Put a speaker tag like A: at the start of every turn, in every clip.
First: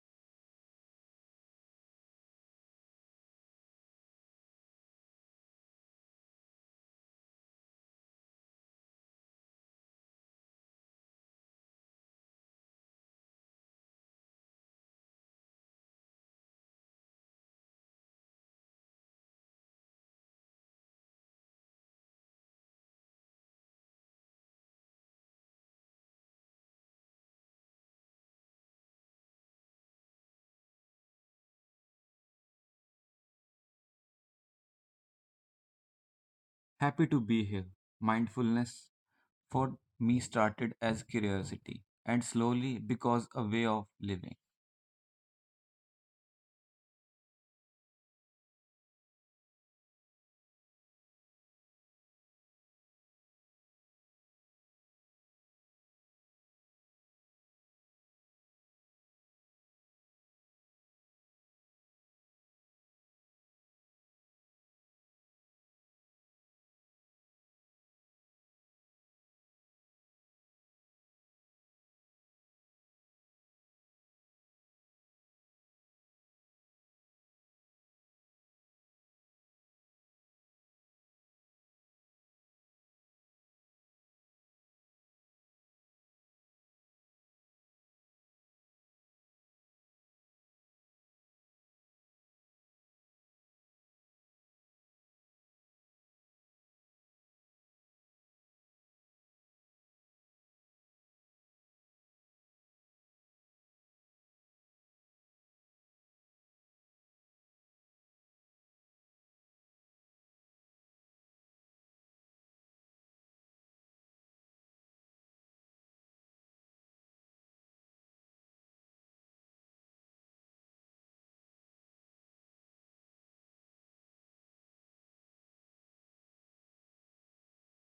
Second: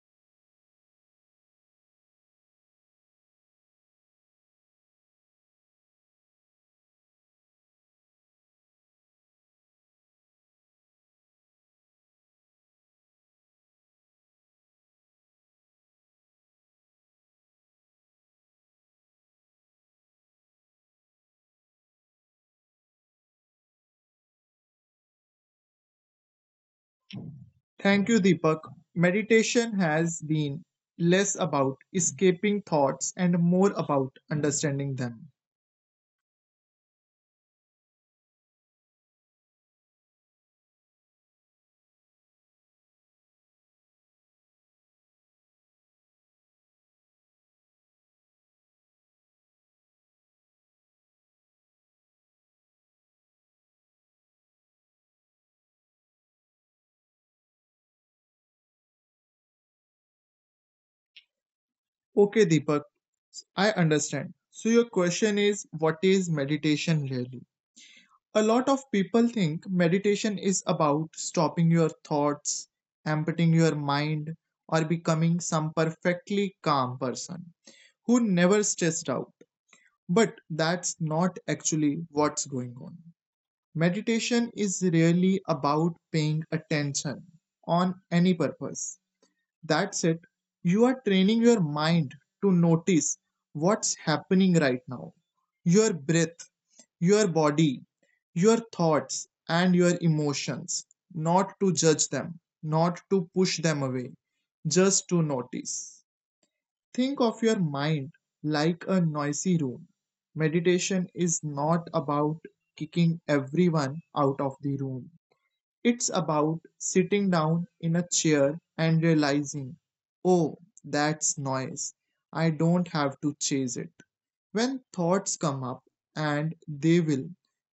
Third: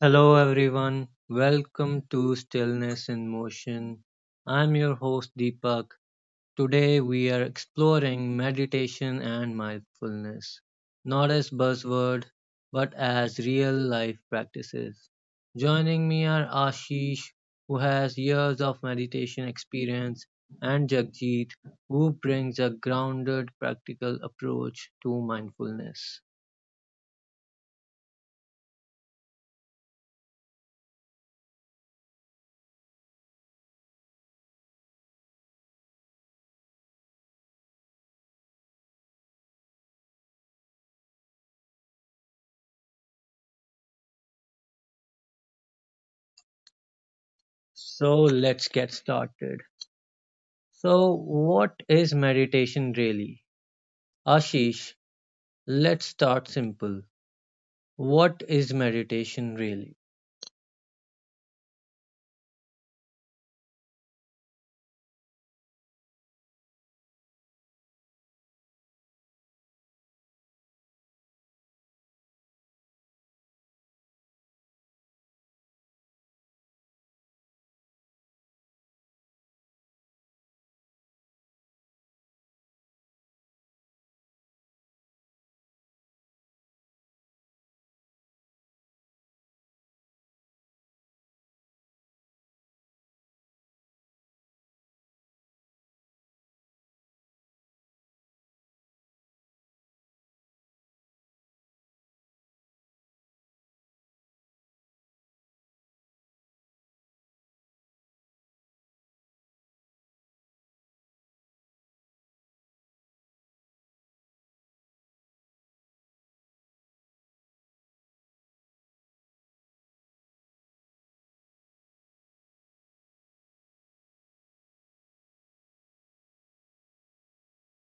A: Hello everyone, welcome to Stillness in Motion. I'm your host Deepak. Today we are exploring meditation and mindfulness, not as buzzword, but as real life practices. Joining me are Ashish, who has years of meditation experience, and Jagjeet, who brings a grounded, practical approach to mindfulness.
B: Thank you, Deepak. Meditation has been less about escaping thoughts and more about understanding them.
C: Happy to be here. Mindfulness for me started as curiosity and slowly because a way of living.
A: So let's get started. So, what is meditation really? Ashish, let's start simple. What is meditation really?
B: Okay, Deepak, I understand. So, your question is what is meditation really? A lot of people think meditation is about stopping your thoughts, emptying your mind, or becoming some perfectly calm person who never stressed out. But that's not actually what's going on. Meditation is really about paying attention on any purpose. That's it. You are training your mind to notice what's happening right now, your breath, your body, your thoughts, and your emotions. Not to judge them, not to push them away, just to notice. Think of your mind like a noisy room. Meditation is not about kicking everyone out of the room. It's about sitting down in a chair and realizing, oh, that's noise. I don't have to chase it. When thoughts come up, and they will,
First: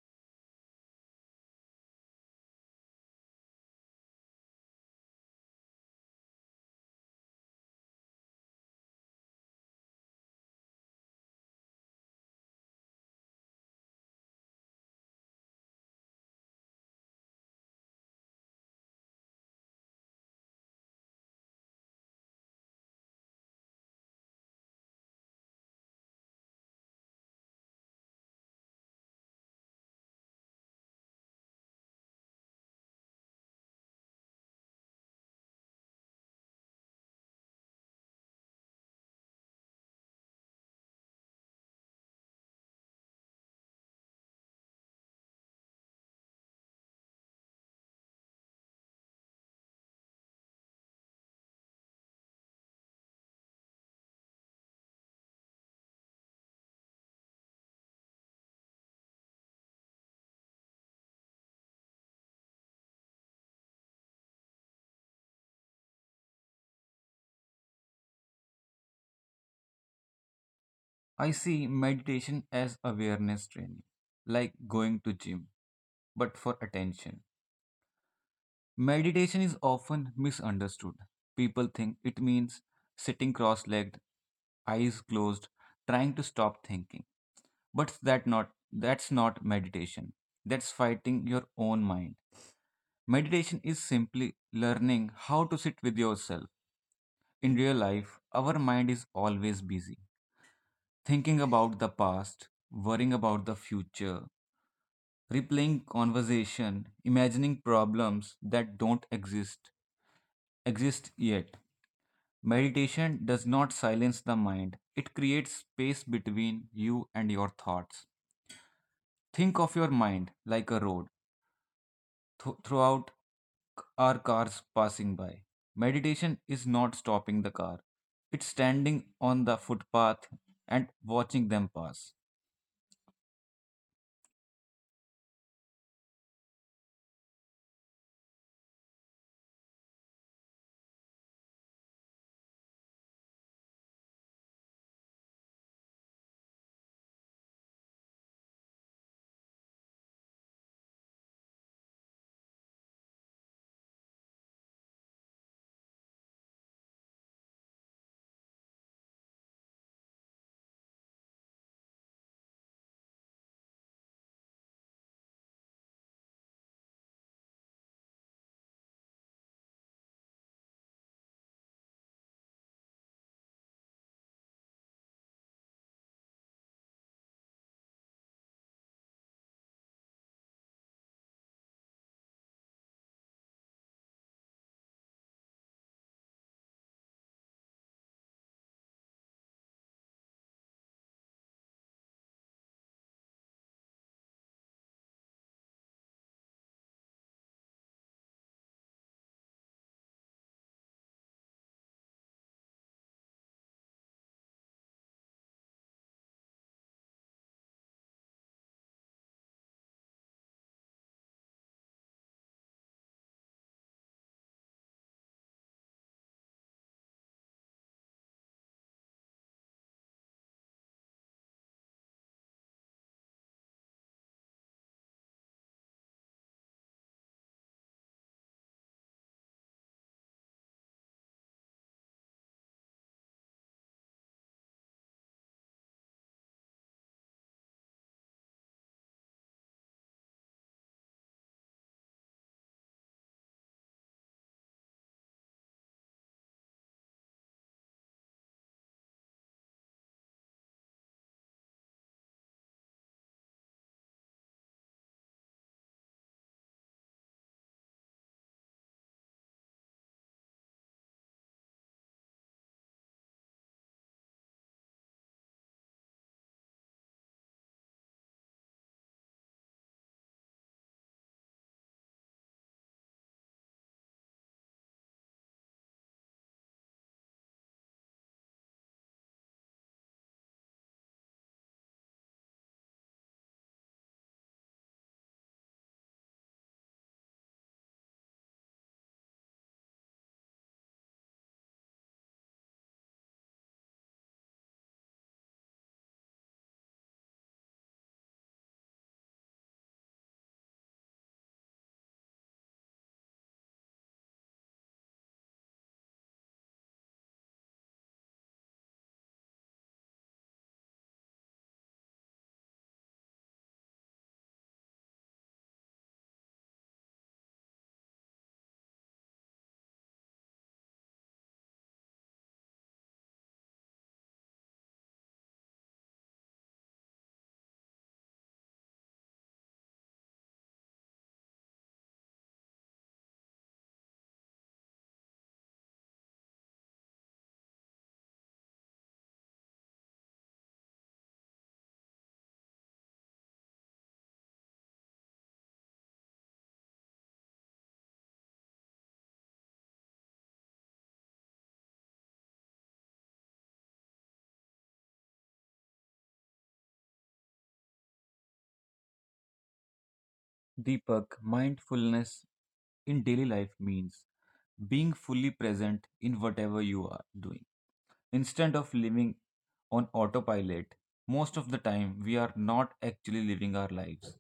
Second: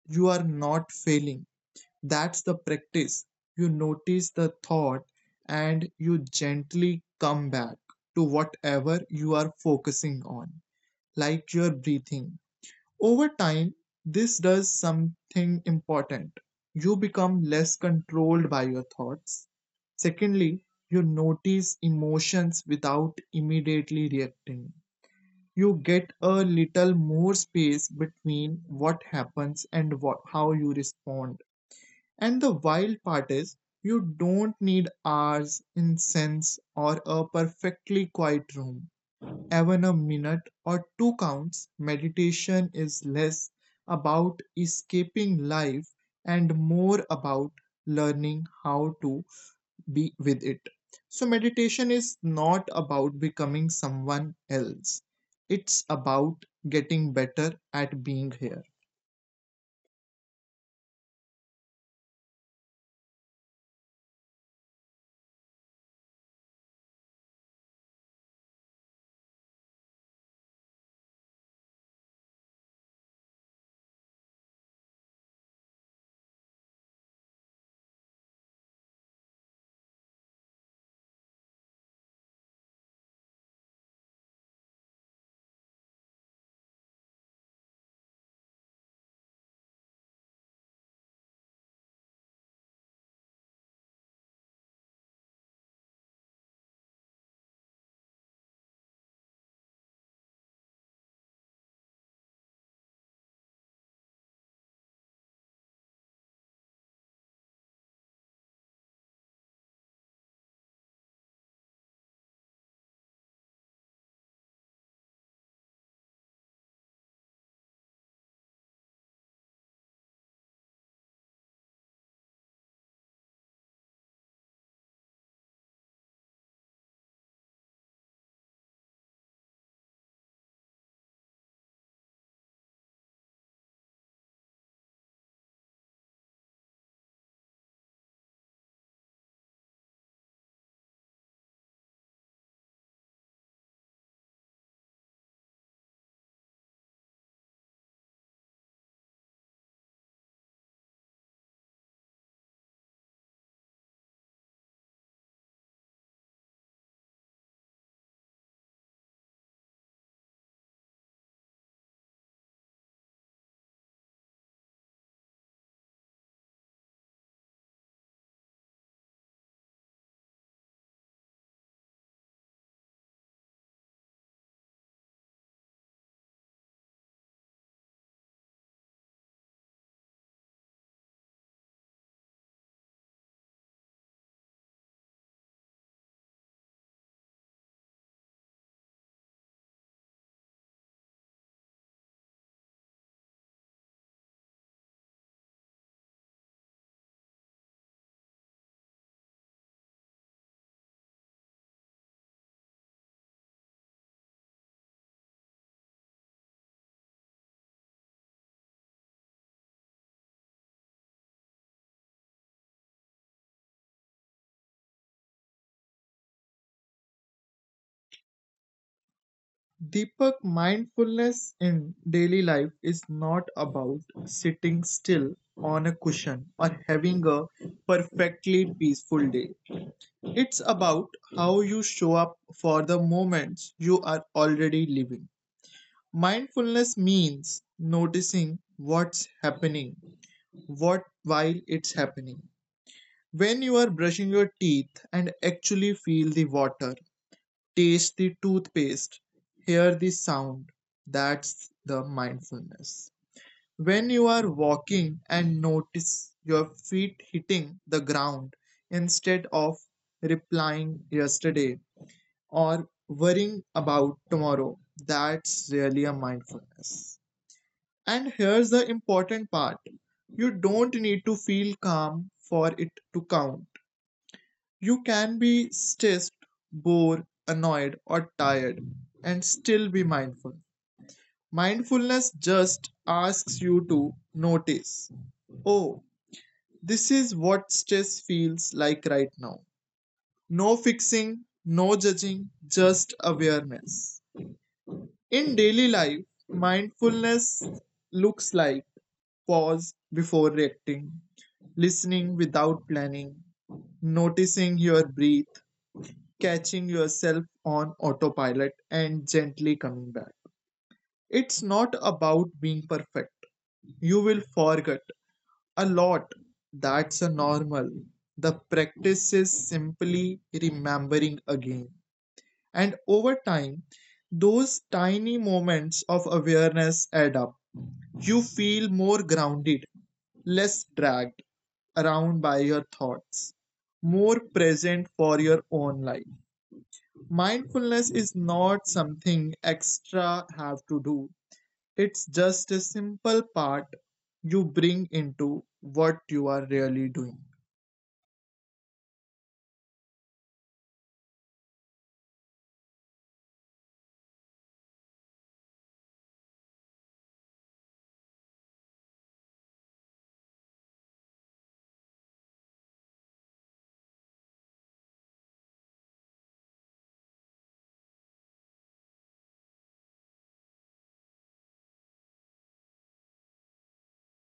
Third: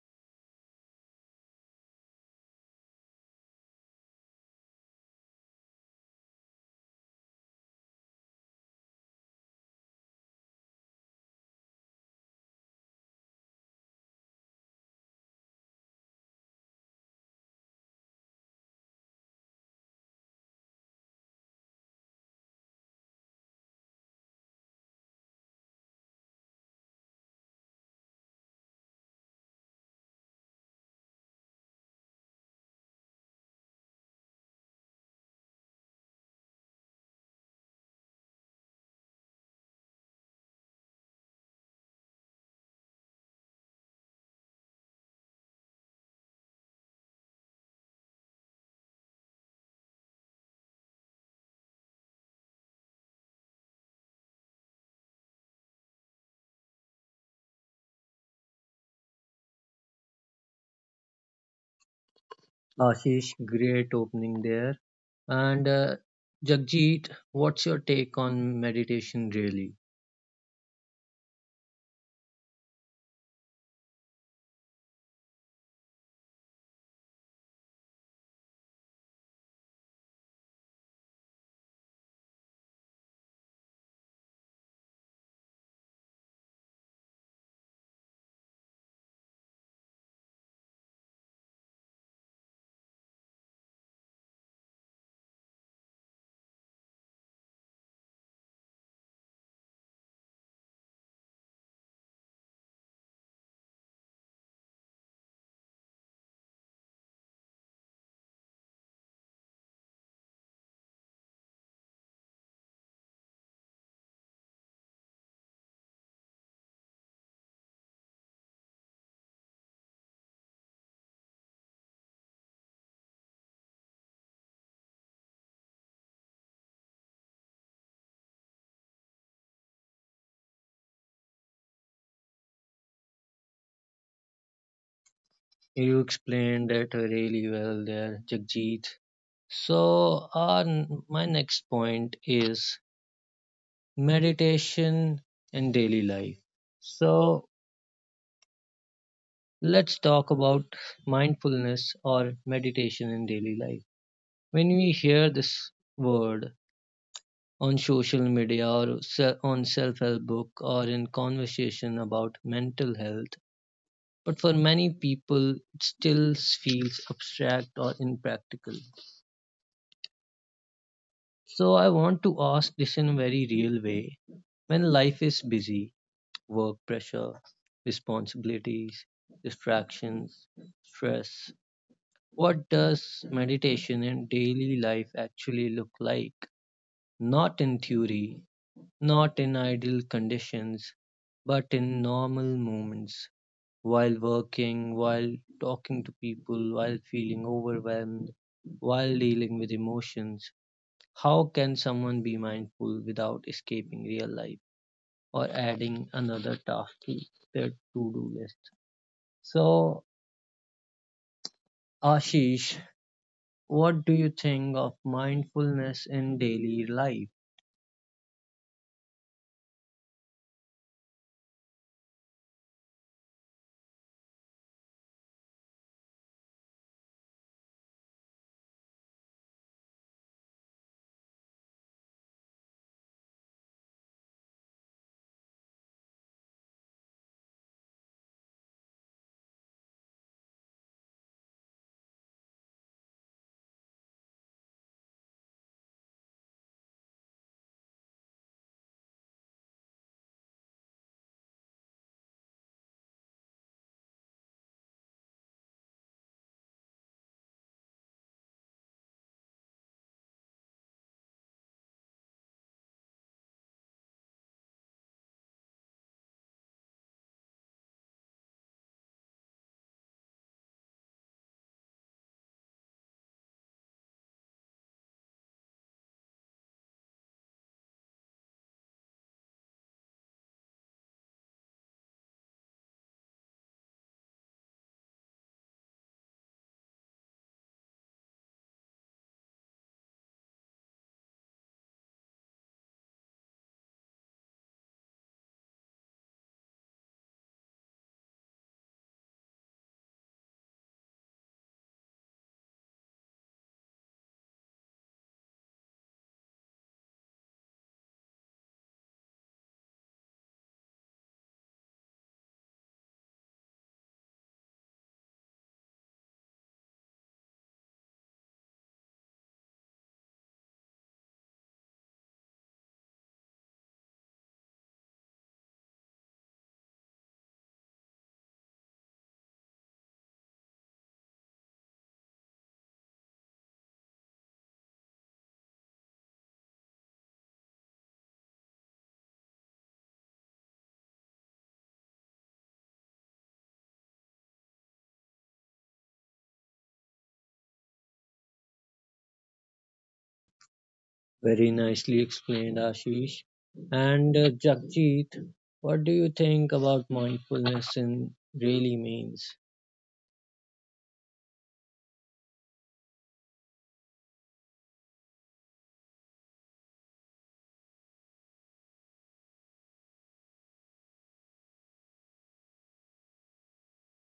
B: you are not failing. That's the practice. You notice the thought and you gently come back to whatever you are focusing on, like your breathing. Over time, this does something important. You become less controlled by your thoughts. Secondly, you notice emotions without immediately reacting. You get a little more space between what happens and what, how you respond. And the wild part is, you don't need hours, incense, or a perfectly quiet room. Even a minute or two counts. Meditation is less about escaping life and more about learning how to be with it. So, meditation is not about becoming someone else, it's about getting better at being here.
A: Ashish, great opening there. And Jagjit, what's your take on meditation really?
C: I see meditation as awareness training, like going to gym, but for attention. Meditation is often misunderstood. People think it means sitting cross-legged, eyes closed, trying to stop thinking. But that's not meditation. That's fighting your own mind. Meditation is simply learning how to sit with yourself. In real life, our mind is always busy, thinking about the past, worrying about the future, replaying conversation, imagining problems that don't exist yet. Meditation does not silence the mind. It creates space between you and your thoughts. Think of your mind like a road throughout our cars passing by. Meditation is not stopping the car, it's standing on the footpath and watching them pass.
A: You explained it really well there, Jagjit. So, my next point is meditation in daily life. So, let's talk about mindfulness or meditation in daily life. When we hear this word on social media or on self help book or in conversation about mental health, but for many people, it still feels abstract or impractical. So, I want to ask this in a very real way. When life is busy, work pressure, responsibilities, distractions, stress, what does meditation in daily life actually look like? Not in theory, not in ideal conditions, but in normal moments, while working, while talking to people, while feeling overwhelmed, while dealing with emotions. How can someone be mindful without escaping real life or adding another task to their to do list? So, Ashish, what do you think of mindfulness in daily life?
B: Deepak, mindfulness in daily life is not about sitting still on a cushion or having a perfectly peaceful day. It's about how you show up for the moments you are already living. Mindfulness means noticing what's happening, what while it's happening. When you are brushing your teeth and actually feel the water, taste the toothpaste, hear the sound. That's the mindfulness. When you are walking and notice your feet hitting the ground instead of replying yesterday or worrying about tomorrow, that's really a mindfulness. And here's the important part, you don't need to feel calm for it to count. You can be stressed, bored, annoyed, or tired and still be mindful. Mindfulness just asks you to notice, oh, this is what stress feels like right now. No fixing, no judging, just awareness. In daily life, mindfulness looks like pause before reacting, listening without planning, noticing your breath, catching yourself on autopilot and gently coming back. It's not about being perfect. You will forget a lot. That's a normal. The practice is simply remembering again. And over time, those tiny moments of awareness add up. You feel more grounded, less dragged around by your thoughts, more present for your own life. Mindfulness is not something extra have to do. It's just a simple part you bring into what you are really doing.
A: Very nicely explained, Ashish. And Jagjit, what do you think about mindfulness and really means?
C: Deepak, mindfulness in daily life means being fully present in whatever you are doing. Instead of living on autopilot, most of the time we are not actually living our lives.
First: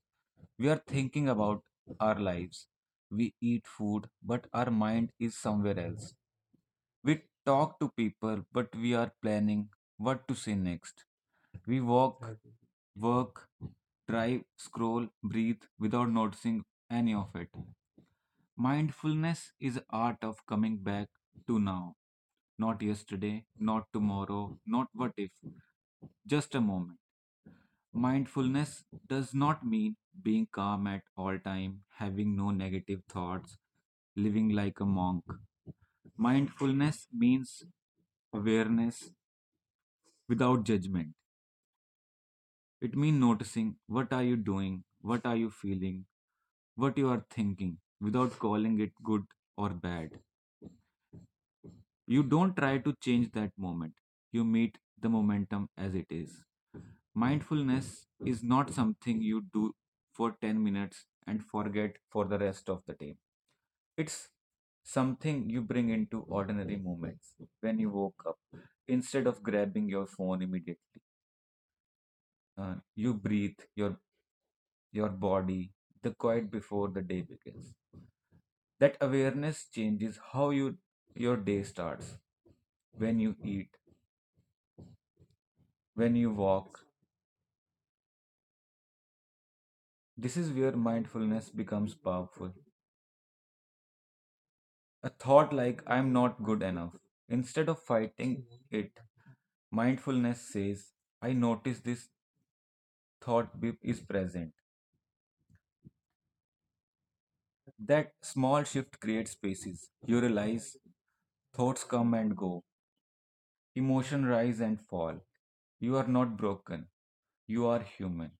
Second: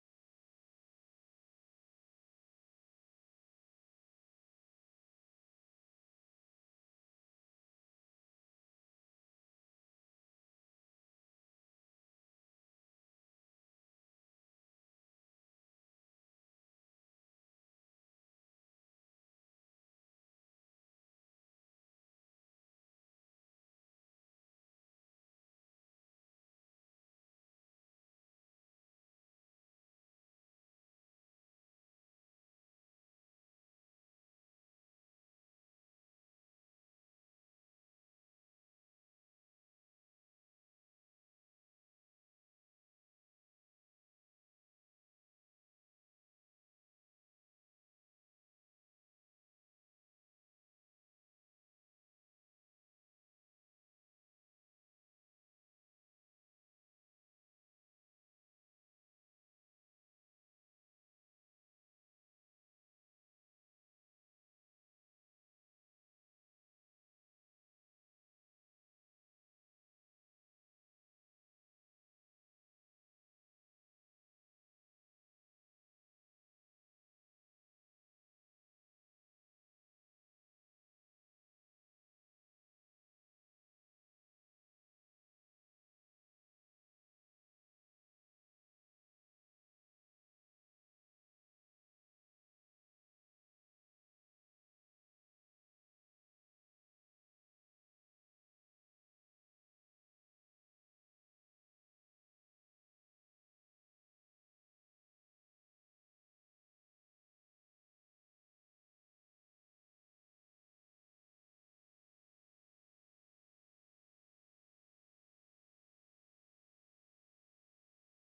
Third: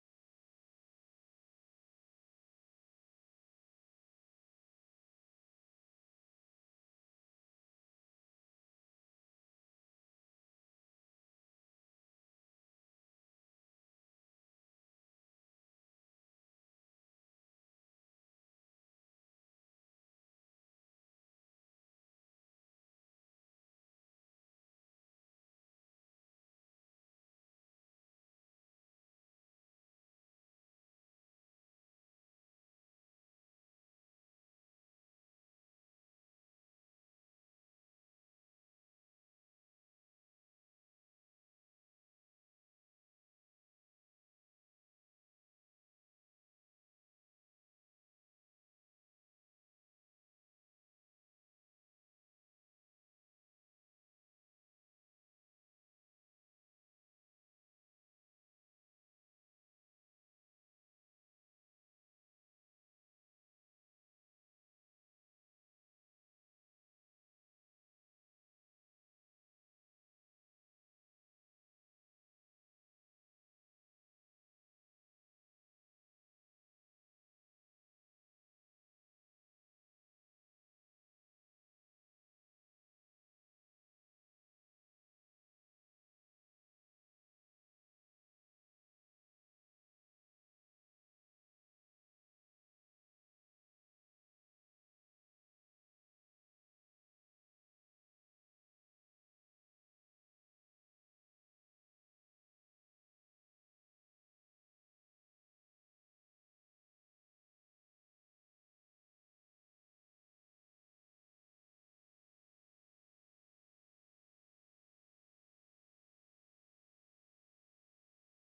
C: We are thinking about our lives. We eat food, but our mind is somewhere else. We talk to people, but we are planning what to say next. We walk, exactly, work, drive, scroll, breathe without noticing any of it. Mindfulness is the art of coming back to now. Not yesterday, not tomorrow, not what if. Just a moment. Mindfulness does not mean being calm at all time, having no negative thoughts, living like a monk. Mindfulness means awareness without judgment. It means noticing what are you doing, what are you feeling, what you are thinking without calling it good or bad. You don't try to change that moment. You meet the momentum as it is. Mindfulness is not something you do for 10 minutes and forget for the rest of the day. It's something you bring into ordinary moments when you woke up. Instead of grabbing your phone immediately, you breathe, your body, the quiet before the day begins. That awareness changes how you your day starts, when you eat, when you walk. This is where mindfulness becomes powerful. A thought like I'm not good enough. Instead of fighting it, mindfulness says, I notice this thought is present. That small shift creates spaces. You realize thoughts come and go, emotion rise and fall. You are not broken. You are human.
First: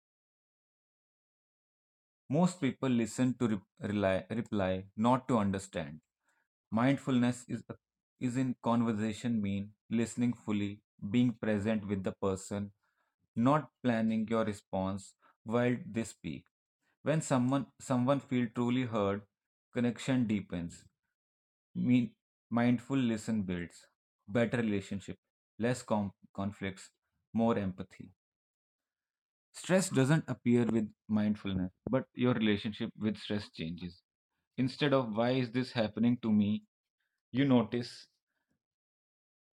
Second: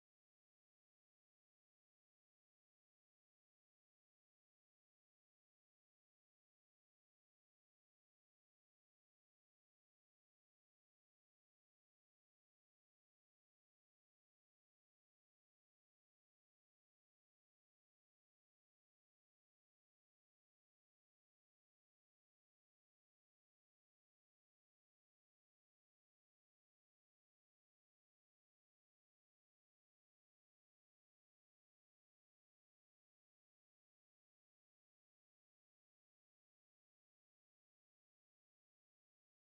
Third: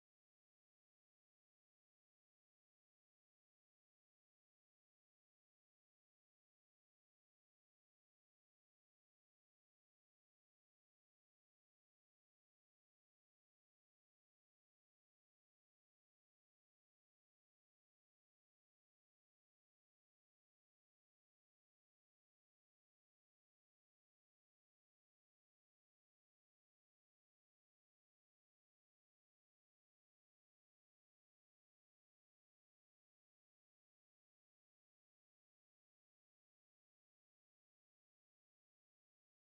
C: Most people listen to reply, not to understand. Mindfulness is in conversation mean listening fully, being present with the person, not planning your response while they speak. When someone feel truly heard, connection deepens. Mean Mindful listen builds better relationship, less conflicts, more empathy. Stress doesn't appear with mindfulness, but your relationship with stress changes. Instead of why is this happening to me, you notice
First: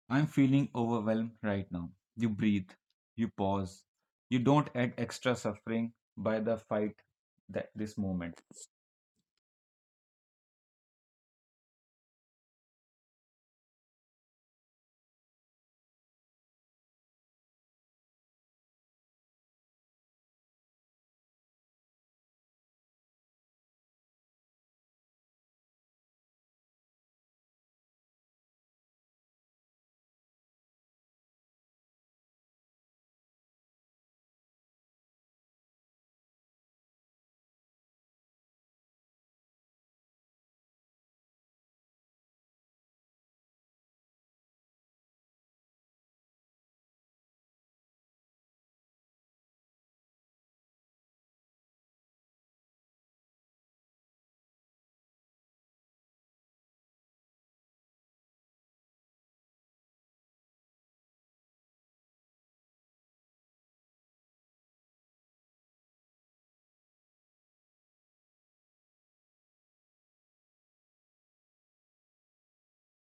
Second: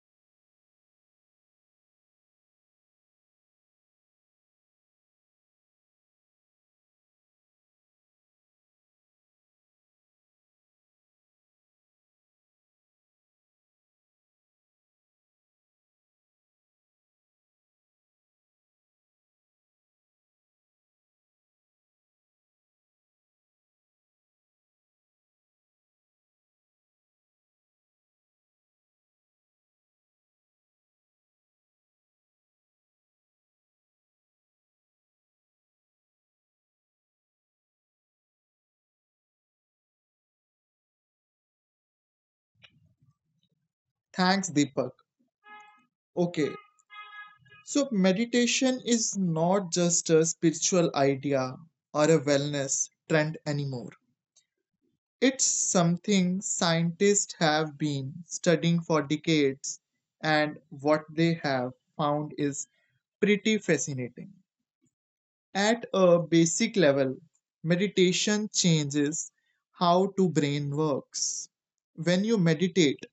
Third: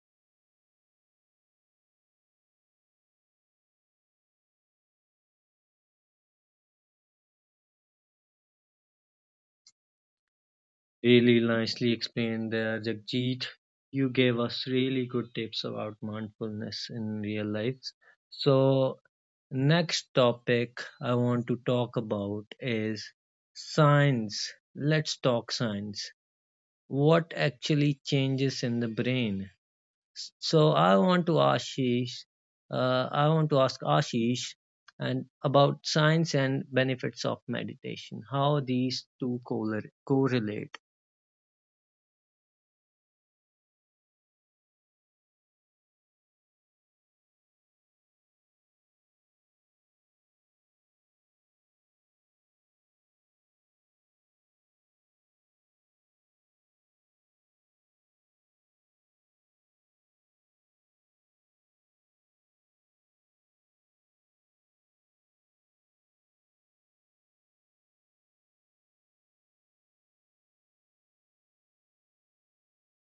C: I'm feeling overwhelmed right now. You breathe, you pause, you don't add extra suffering by the fight that this moment.
A: Really nicely explained there, Jagjit. You gave us really good tips about mindfulness in real life. So, next topic I want to talk about is science. Let's talk science. What actually changes in the brain? So I want to Ashish, I want to ask Ashish and about science and benefits of meditation, how these two correlate.
B: Thanks, Deepak. Okay, so meditation is not just a spiritual idea or a wellness trend anymore. It's something scientists have been studying for decades, and what they have found is pretty fascinating. At a basic level, meditation changes how the brain works. When you meditate,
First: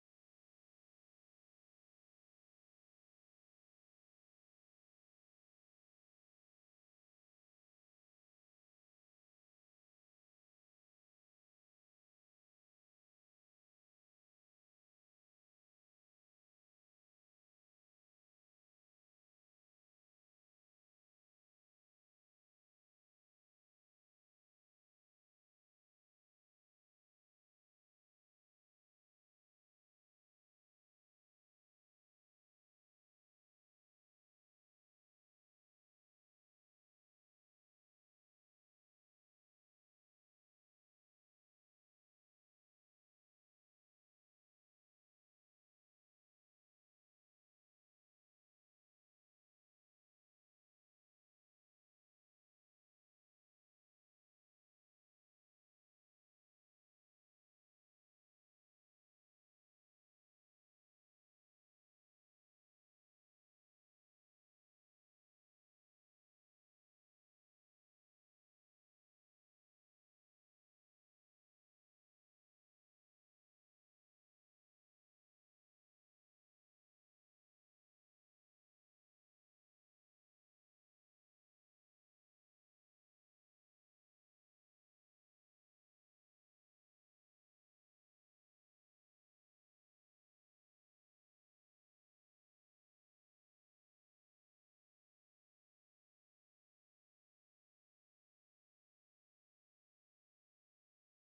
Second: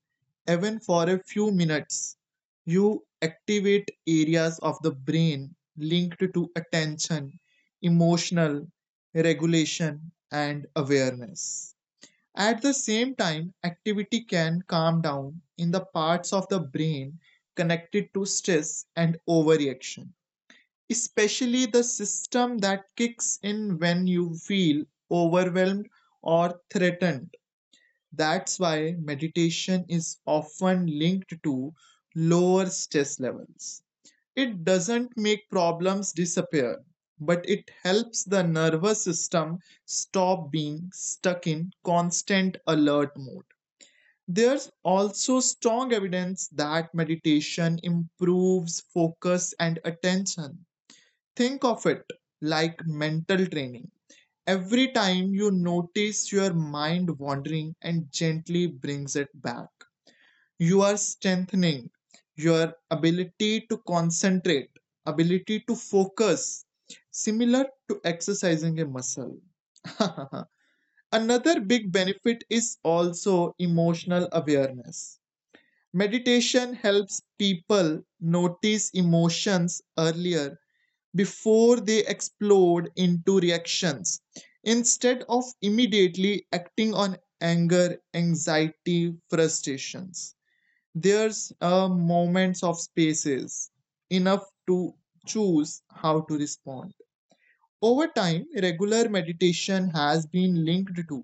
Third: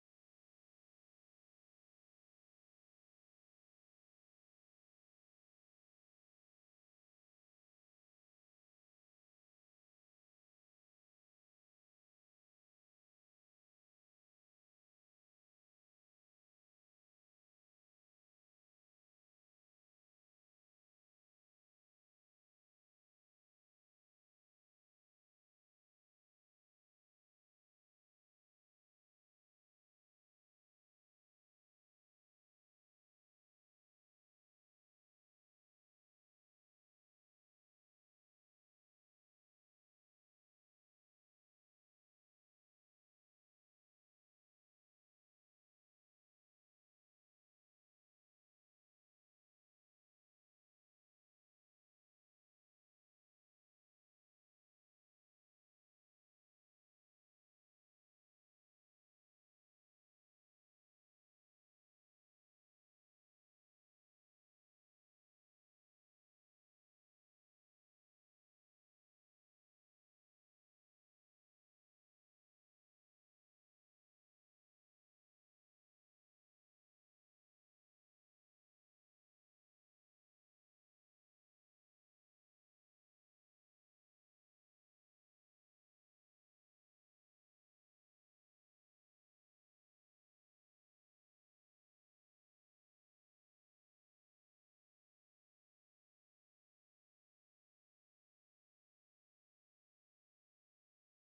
B: even for a few minutes, you activate areas of the brain linked to attention, emotional regulation, and awareness. At the same time, activity can calm down in the parts of the brain connected to stress and overreaction, especially the system that kicks in when you feel overwhelmed or threatened. That's why meditation is often linked to lower stress levels. It doesn't make problems disappear, but it helps the nervous system stop being stuck in constant alert mode. There's also strong evidence that meditation improves focus and attention. Think of it like mental training. Every time you notice your mind wandering and gently brings it back, you are strengthening your ability to concentrate, ability to focus, similar to exercising a muscle. Another big benefit is also emotional awareness. Meditation helps people notice emotions earlier before they explode into reactions. Instead of immediately acting on anger, anxiety, frustrations, there's moments of spaces enough to choose how to respond. Over time, regular meditation has been linked to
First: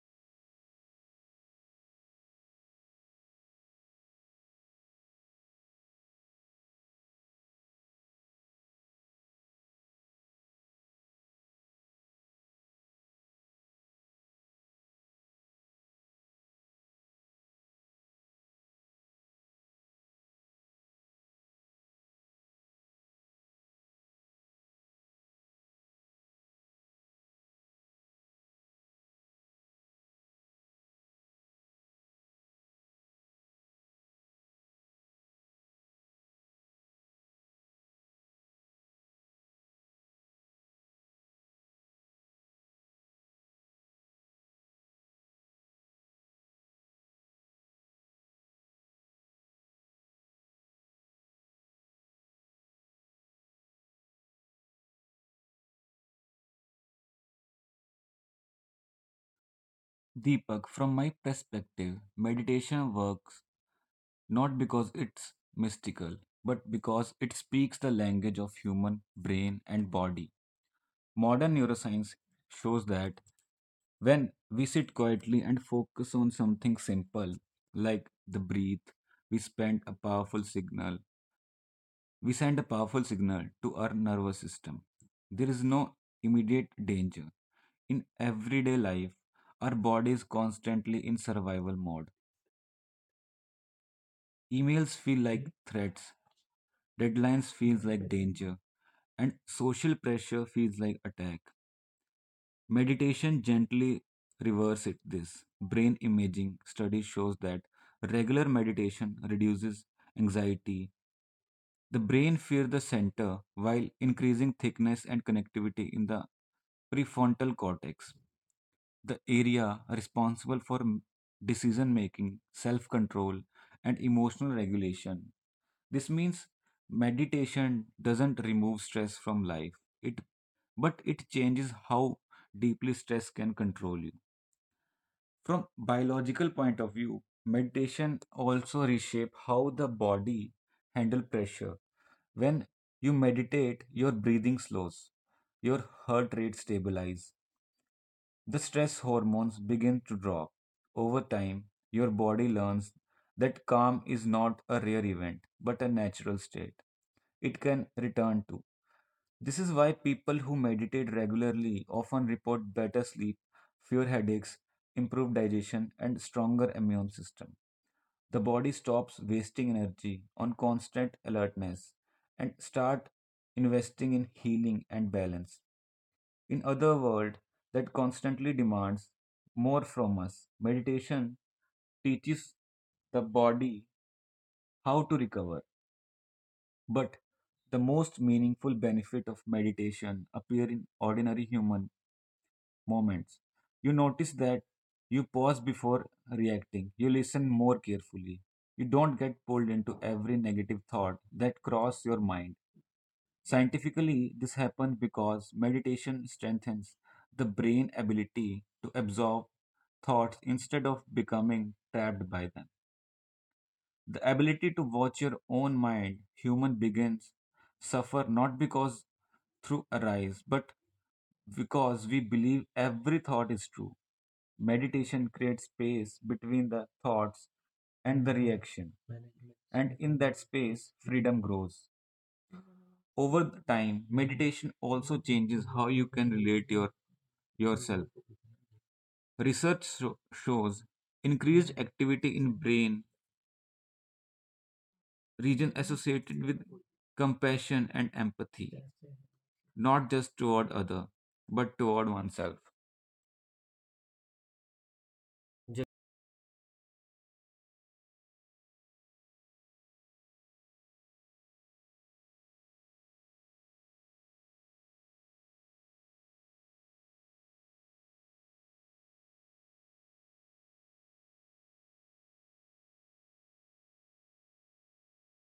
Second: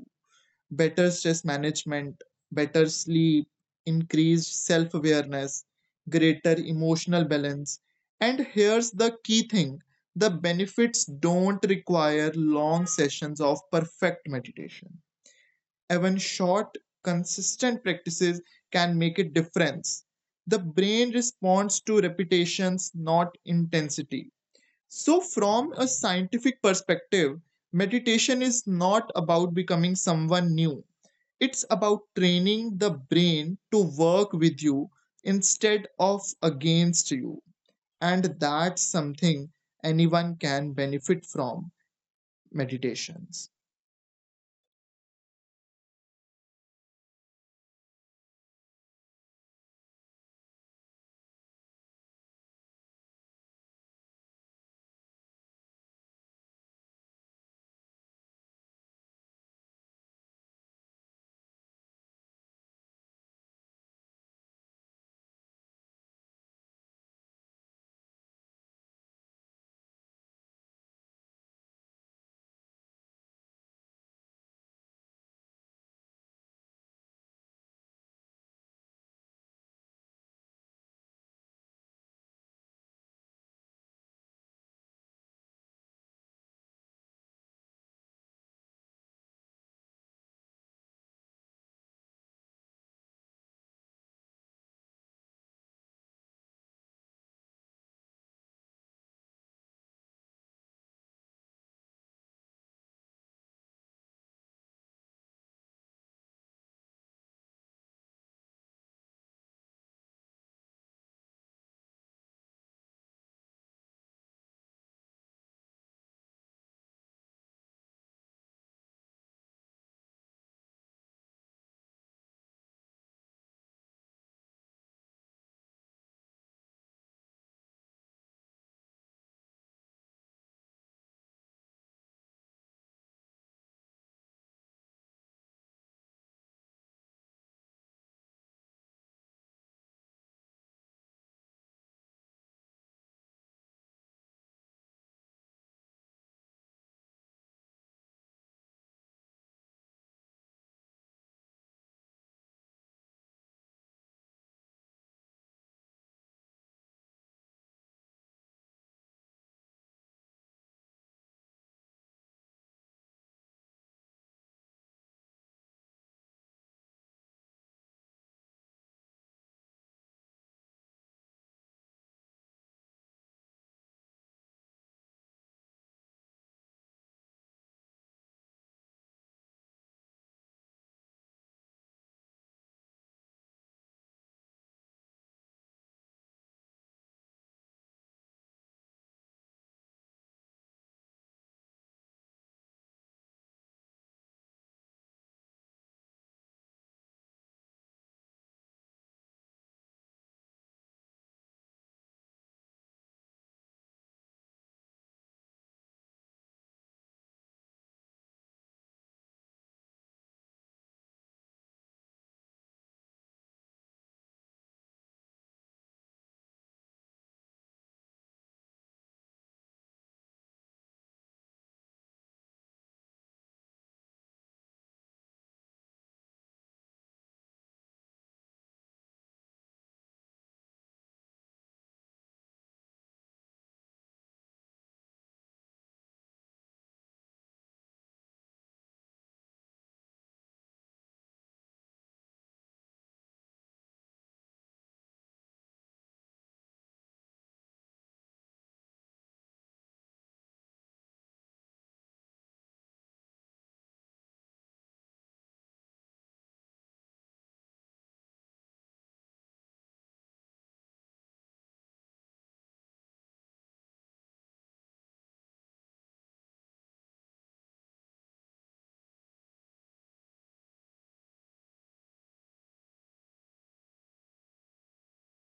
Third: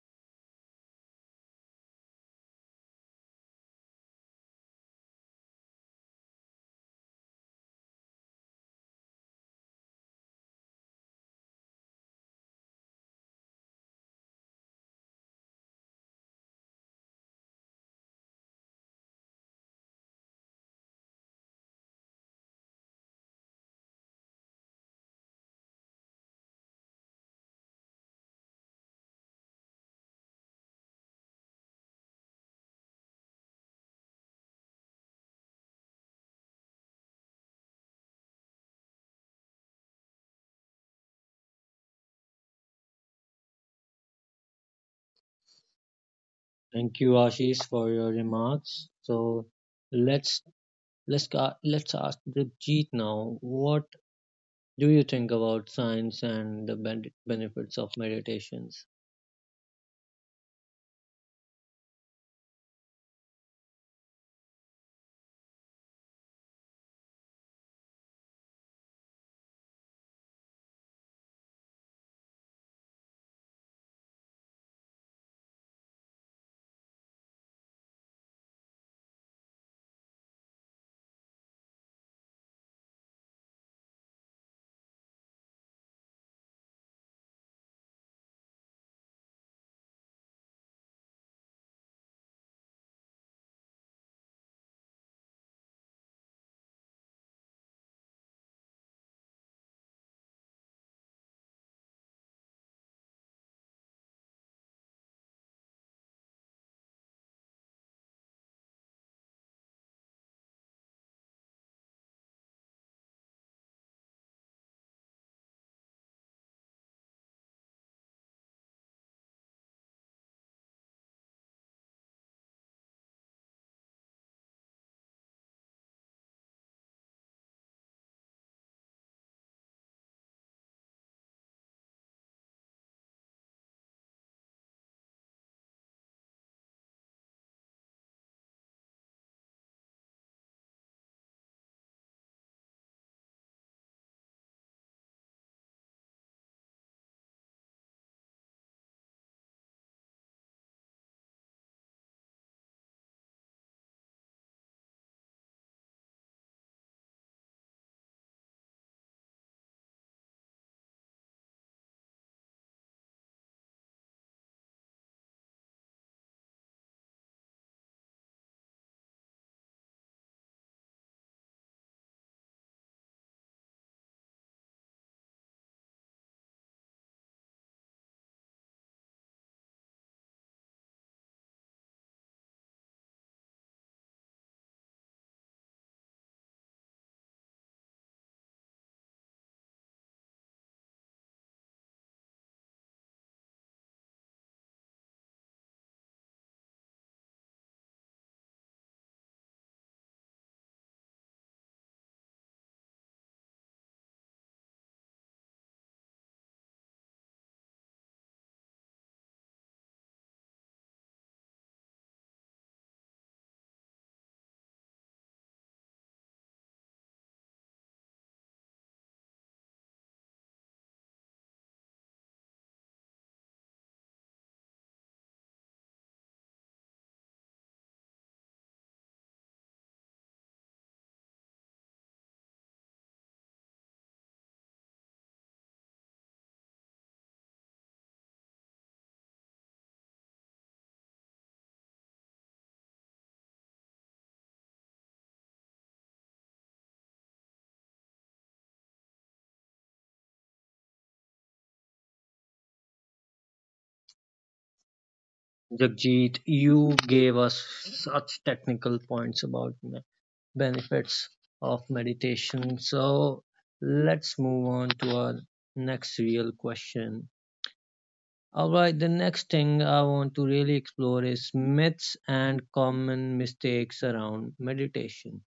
B: better stress management, better sleep, increased self awareness, greater emotional balance. And here's the key thing, the benefits don't require long sessions of perfect meditation. Even short, consistent practices can make a difference. The brain responds to repetitions, not intensity. So, from a scientific perspective, meditation is not about becoming someone new, it's about training the brain to work with you instead of against you. And that's something anyone can benefit from, meditations.
A: Thank you, Ashish, for your remarks. So let's let's ca- let's ask Jeet now. What do you think about science and the benefits of meditations?
C: Deepak, from my perspective, meditation works not because it's mystical, but because it speaks the language of human brain and body. Modern neuroscience shows that when we sit quietly and focus on something simple like the breath, we spend a powerful signal. We send a powerful signal to our nervous system. There is no immediate danger. In everyday life, our body is constantly in survival mode. Emails feel like threats, deadlines feels like danger, and social pressure feels like attack. Meditation gently reverses it this. Brain imaging study shows that regular meditation reduces anxiety, the brain fear the center while increasing thickness and connectivity in the prefrontal cortex, the area responsible for decision making, self control, and emotional regulation. This means meditation doesn't remove stress from life. It But it changes how deeply stress can control you. From biological point of view, meditation also reshape how the body handle pressure. When you meditate, your breathing slows, your heart rate stabilizes, the stress hormones begin to drop. Over time, your body learns that calm is not a rare event, but a natural state it can return to. This is why people who meditate regularly often report better sleep, fewer headaches, improved digestion, and stronger immune system. The body stops wasting energy on constant alertness and start investing in healing and balance. In other world that constantly demands more from us, meditation teaches the body how to recover. But the most meaningful benefit of meditation appear in ordinary human moments. You notice that you pause before reacting, you listen more carefully. You don't get pulled into every negative thought that crosses your mind. Scientifically, this happens because meditation strengthens the brain ability to absorb thoughts instead of becoming trapped by them. The ability to watch your own mind, human begins suffer not because through arise, but because we believe every thought is true. Meditation creates space between the thoughts and the reaction, and in that space, freedom grows. Over the time, meditation also changes how you can relate yourself. Research shows increased activity in brain region associated with compassion and empathy, not just toward other, but toward oneself.
A: Jagjit, you gave us such technical points about benefits of meditation. So let's move on to our next real question. All right, the next thing I want to really explore is myths and common mistakes around meditation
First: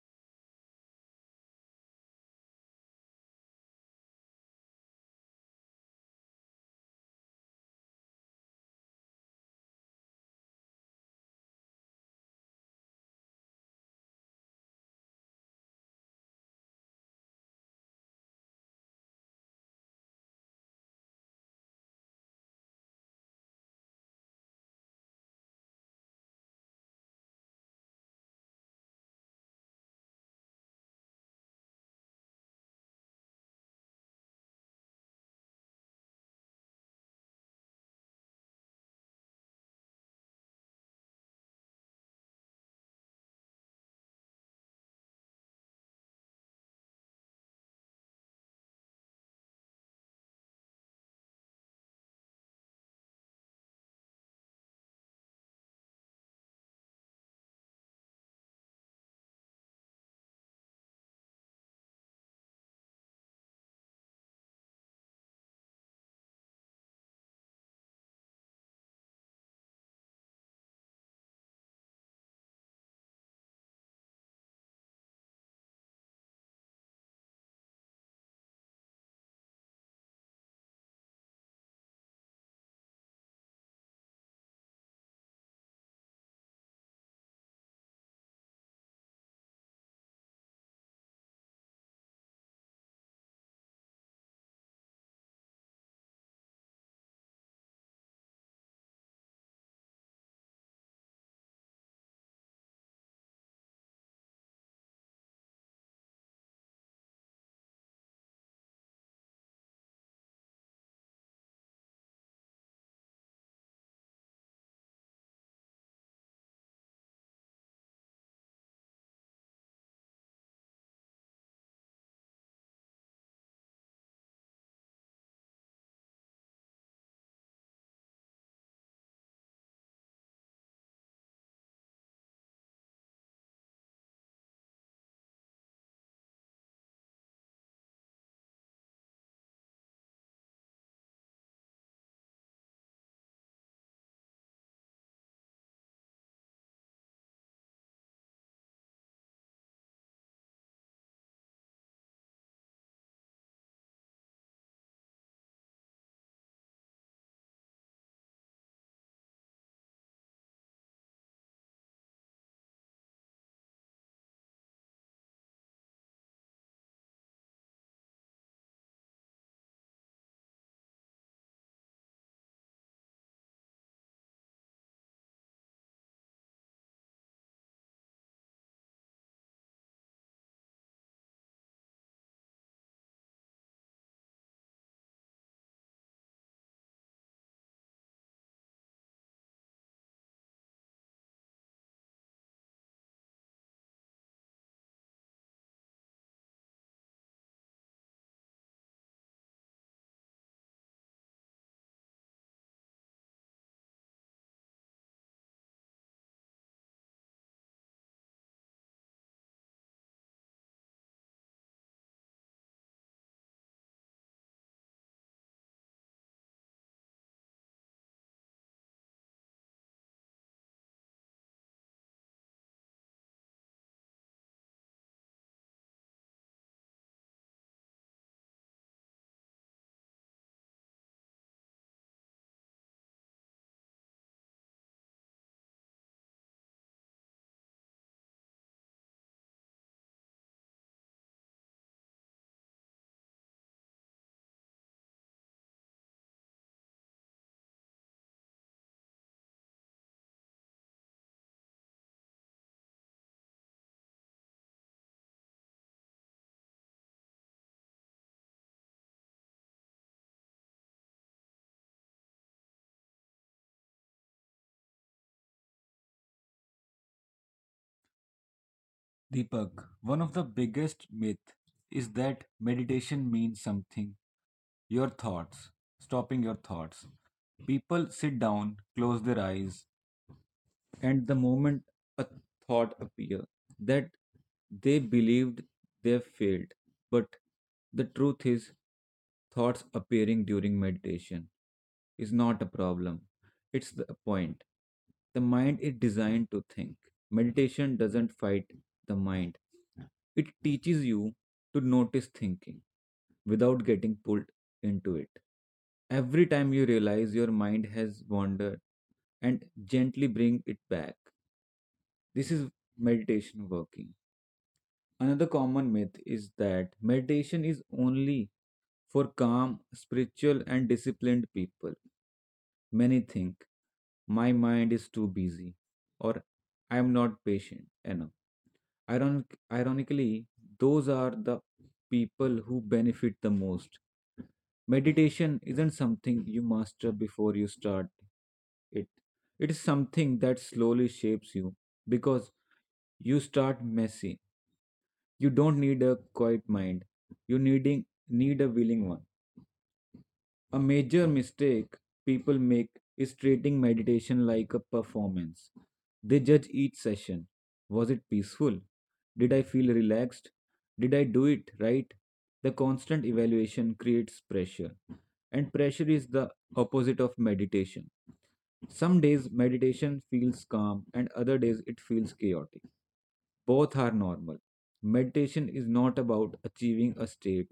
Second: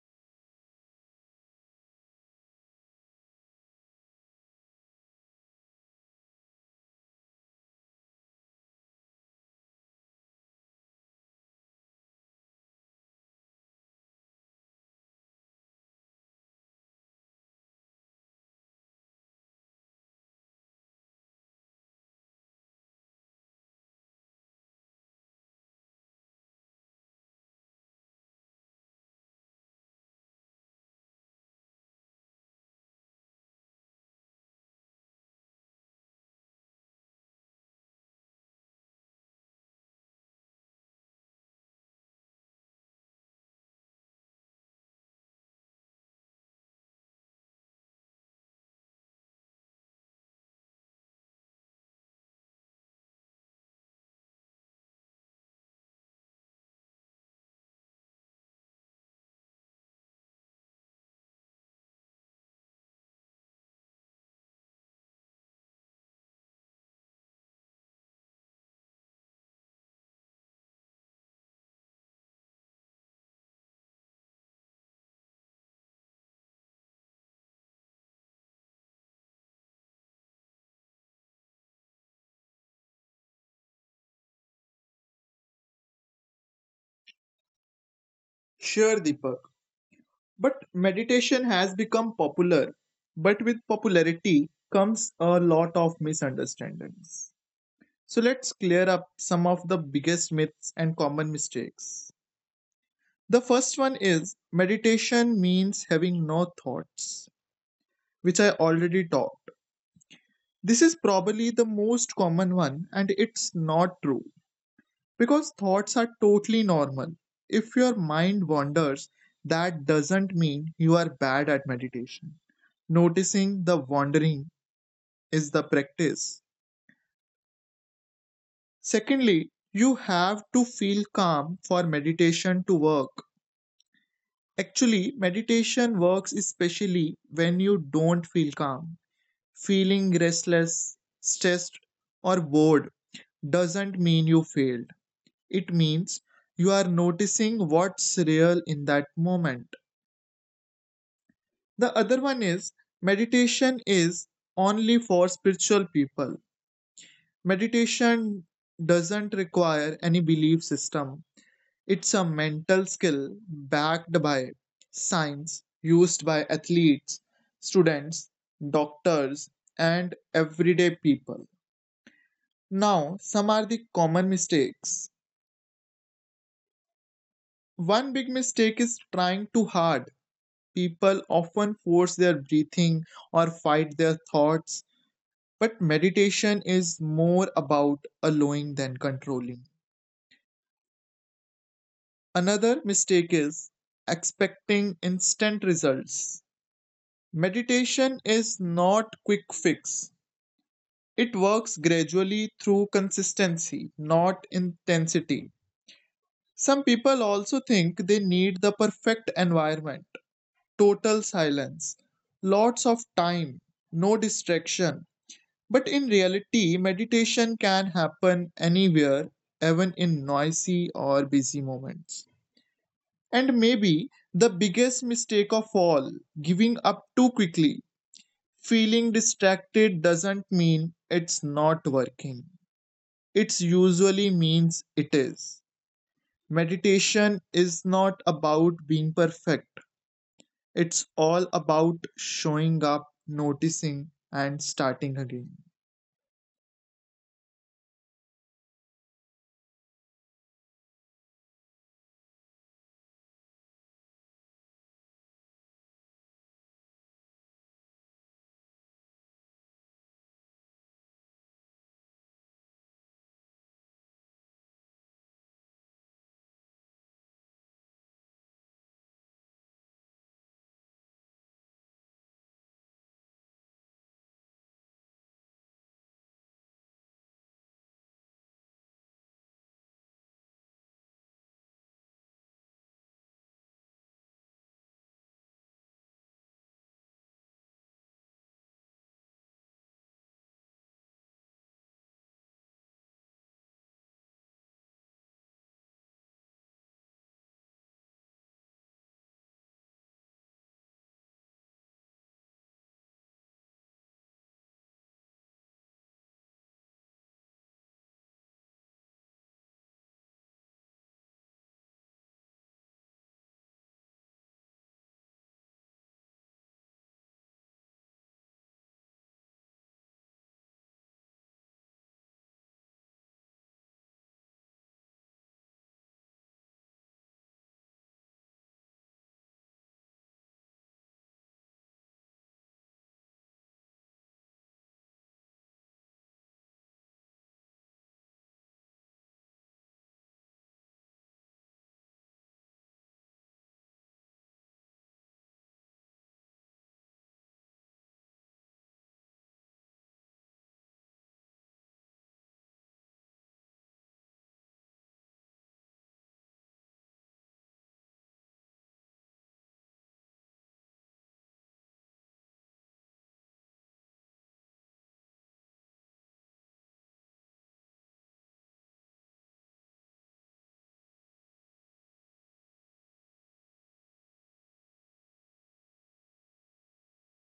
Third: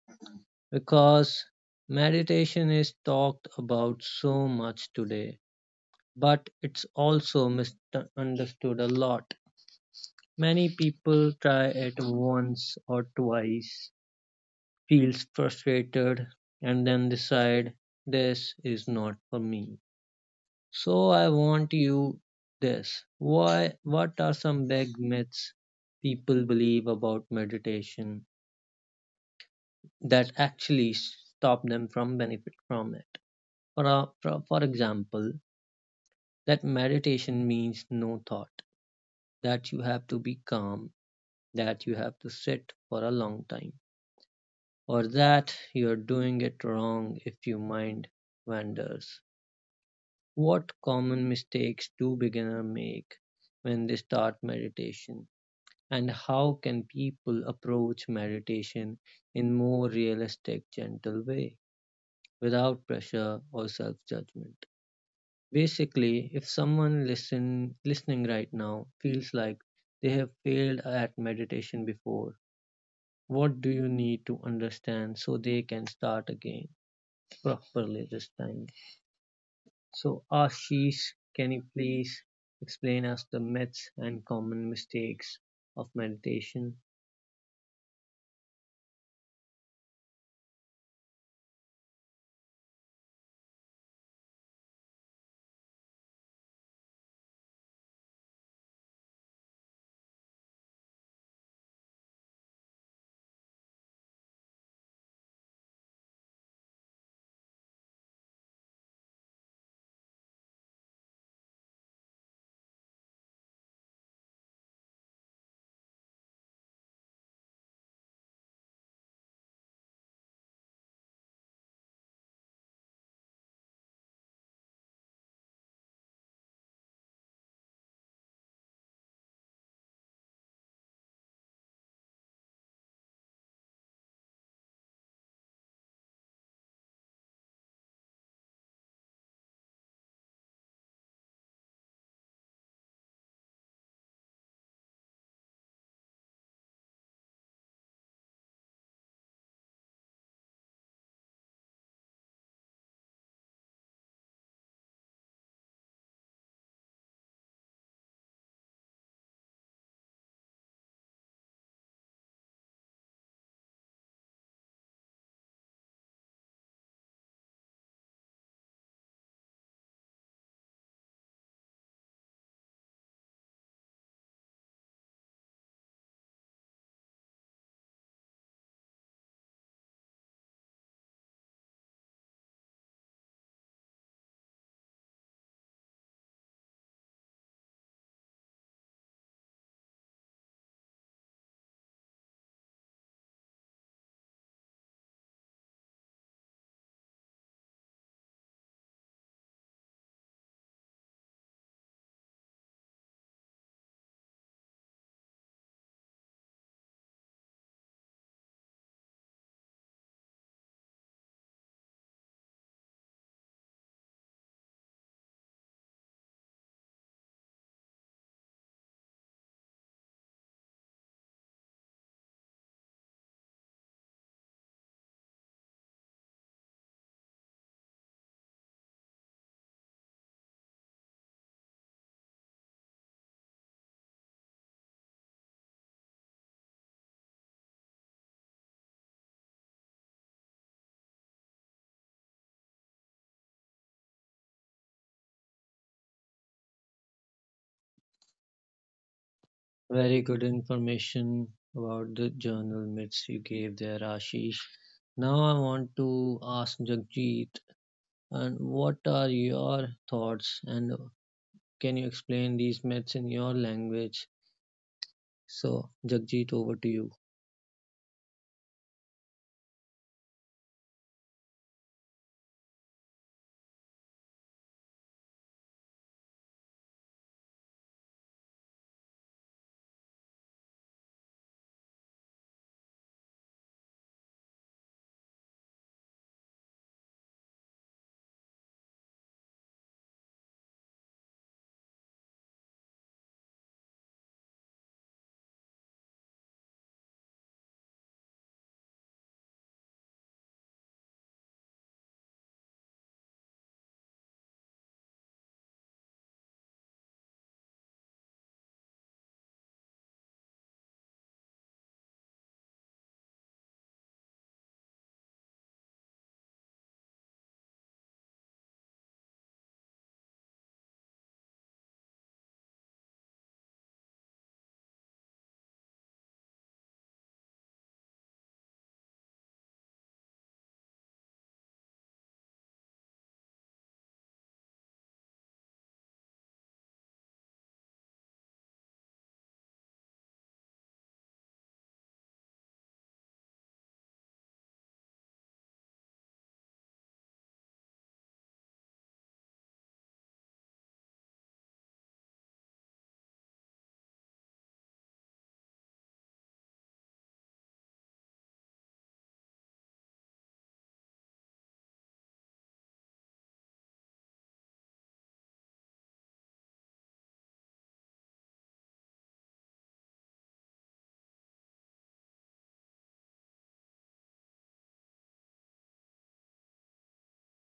A: because meditation is talked about so much today, but it's also misunderstood a lot. Many people try it once or twice feels frustrated and then decide this is not for me. So I want you this. Why what are some big myths people believe about meditation that actually stop them from benefit from it? For example, that meditation means no thought, that you have to be calm, that you have to sit for a long time, or that you're doing it wrong if your mind wanders. What common mistakes do beginners make when they start meditation? And how can people approach meditation in more realistic, gentle way without pressure or self-judgment? Basically, if someone listening right now feels like they have failed at meditation before, what do you need to understand so they can start again properly this time? So Ashish, can you please explain us the myths and common mistakes of meditation?
B: Sure, Deepak. But meditation has become popular. But with popularity comes a lot of misunderstandings. So let's clear up some of the biggest myths and common mistakes. The first one is meditation means having no thoughts, which I already talked. This is probably the most common one, and it's not true because thoughts are totally normal. If your mind wanders, that doesn't mean you are bad at meditation. Noticing the wandering is the practice. Secondly, you have to feel calm for meditation to work. Actually, meditation works especially when you don't feel calm. Feeling restless, stressed, or bored doesn't mean you failed. It means you are noticing what's real in that moment. The other one is meditation is only for spiritual people. Meditation doesn't require any belief system, it's a mental skill backed by science, used by athletes, students, doctors, and everyday people. Now, some are the common mistakes. One big mistake is trying too hard. People often force their breathing or fight their thoughts, but meditation is more about allowing than controlling. Another mistake is expecting instant results. Meditation is not quick fix. It works gradually through consistency, not intensity. Some people also think they need the perfect environment, total silence, lots of time, no distraction, but in reality, meditation can happen anywhere, even in noisy or busy moments. And maybe the biggest mistake of all, giving up too quickly. Feeling distracted doesn't mean it's not working. It usually means it is. Meditation is not about being perfect. It's all about showing up, noticing, and starting again.
A: Very good information about the journal myths you gave there, Ashish. Now I want to ask Jagjit, and what are your thoughts, and can you explain these myths in your language? So, Jagjit, over to you.
C: Deepak, one of the biggest myth is that meditation means something. Your thoughts, stopping your thoughts. People sit down, close their eyes, and the moment a thought appeared that they believed they failed, but the truth is thoughts appearing during meditation is not a problem, it's the point. The mind is designed to think. Meditation doesn't fight the mind, it teaches you to notice thinking without getting pulled into it. Every time you realize your mind has wandered and gently bring it back. This is meditation working. Another common myth is that meditation is only for calm, spiritual, and disciplined people. Many think my mind is too busy or I am not patient enough. Ironic, Ironically, those are the people who benefit the most. Meditation isn't something you master before you start it. It is something that slowly shapes you because you start messy. You don't need a quiet mind. You need a willing one. A major mistake people make is treating meditation like a performance. They judge each session. Was it peaceful? Did I feel relaxed? Did I do it right? The constant evaluation creates pressure, and pressure is the opposite of meditation. Some days meditation feels calm, and other days it feels chaotic. Both are normal. Meditation is not about achieving a state,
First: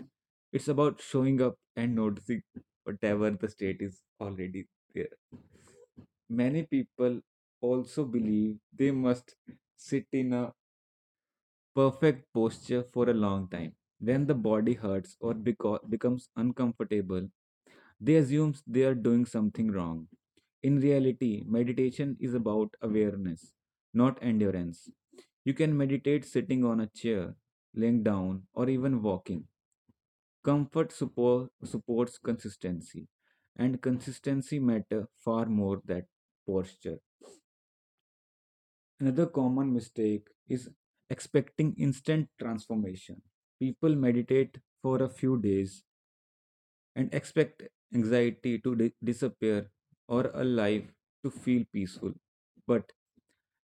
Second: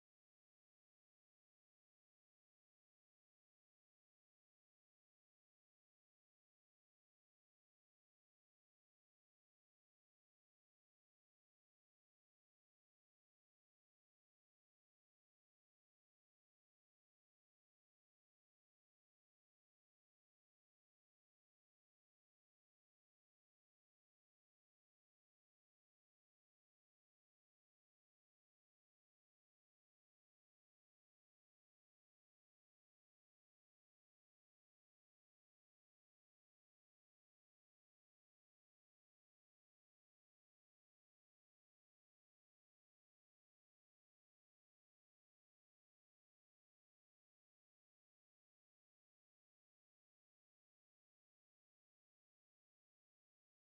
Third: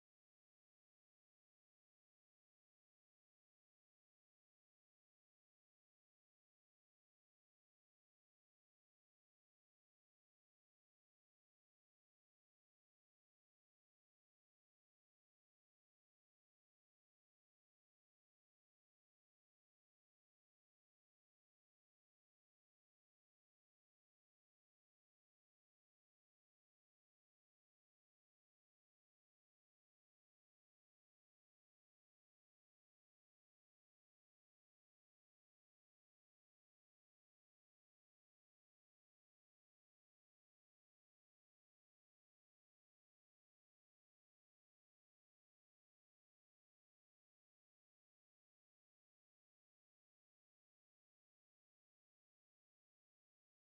C: it's about showing up and noticing whatever the state is already there. Many people also believe they must sit in a perfect posture for a long time. When the body hurts or becomes uncomfortable, they assume they are doing something wrong. In reality, meditation is about awareness, not endurance. You can meditate sitting on a chair, laying down, or even walking. Supports consistency, and consistency matter far more than posture. Another common mistake is expecting instant transformation. People meditate for a few days and expect anxiety to disappear or a life to feel peaceful. But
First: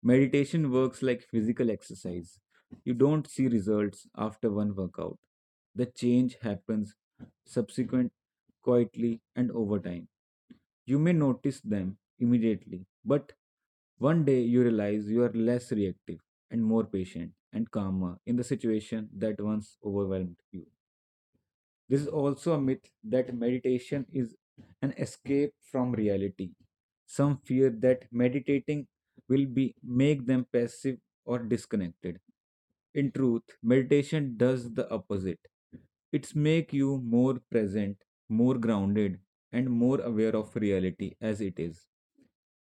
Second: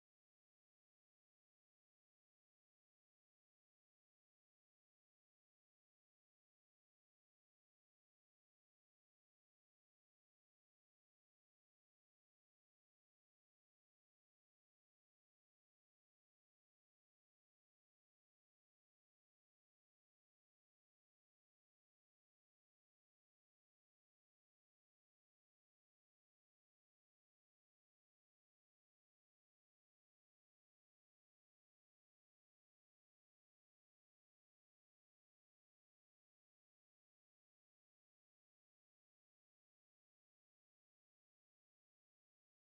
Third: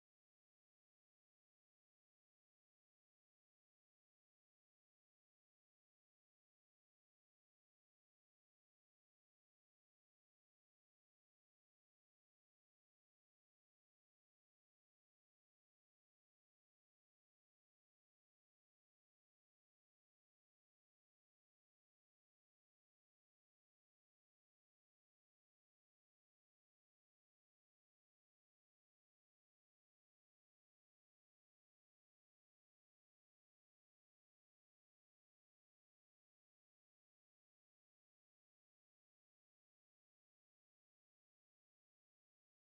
C: meditation works like physical exercise. You don't see results after one workout. The change happens subsequent, quietly, and over time. You may notice them immediately, but one day you realize you are less reactive and more patient and calmer in the situation that once overwhelmed you. This is also a myth that meditation is an escape from reality. Some fear that meditating will be make them passive or disconnected. In truth, meditation does the opposite. It's make you more present, more grounded, and more aware of reality as it is.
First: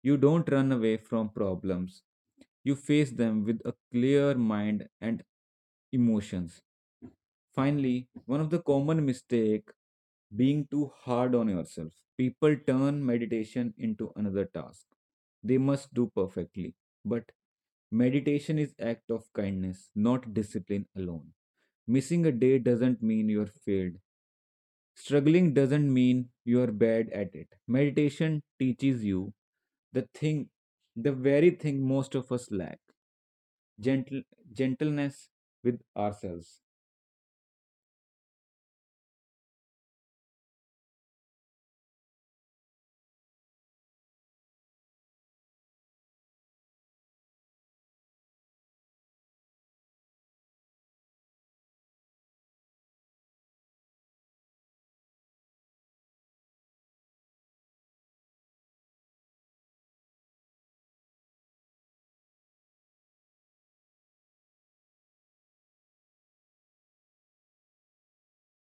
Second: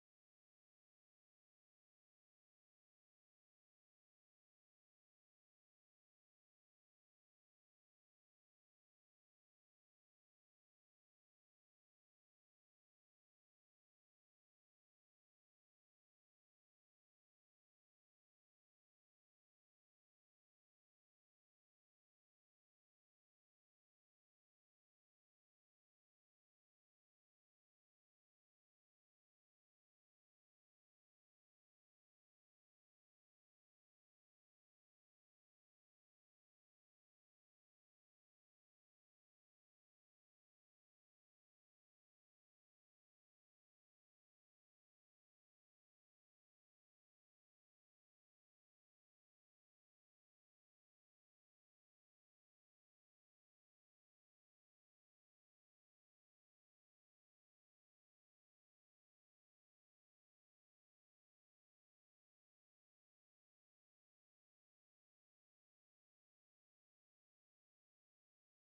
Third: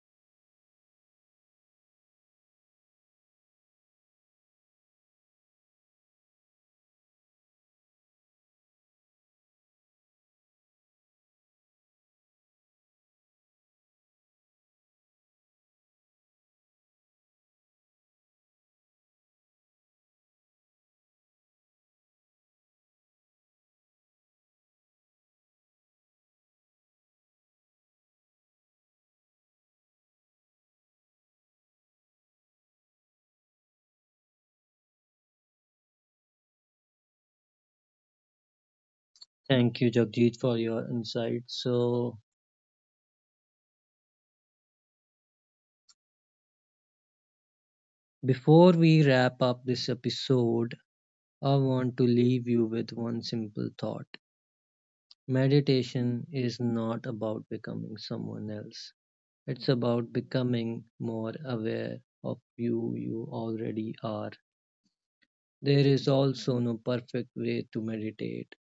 C: You don't run away from problems, you face them with a clear mind and emotions. Finally, one of the common mistake being too hard on yourself. People turn meditation into another task they must do perfectly. But meditation is act of kindness, not discipline alone. Missing a day doesn't mean you're failed. Struggling doesn't mean you're bad at it. Meditation teaches you the thing, the very thing most of us lack, gentle, gentleness with ourselves.
A: Thank you, Jagjit, for your insight. So, before we wrap up this episode, I want to leave you with one simple thought. Meditation is not about becoming someone else, it's about becoming more aware of you already are. There is also no perfect way to meditate,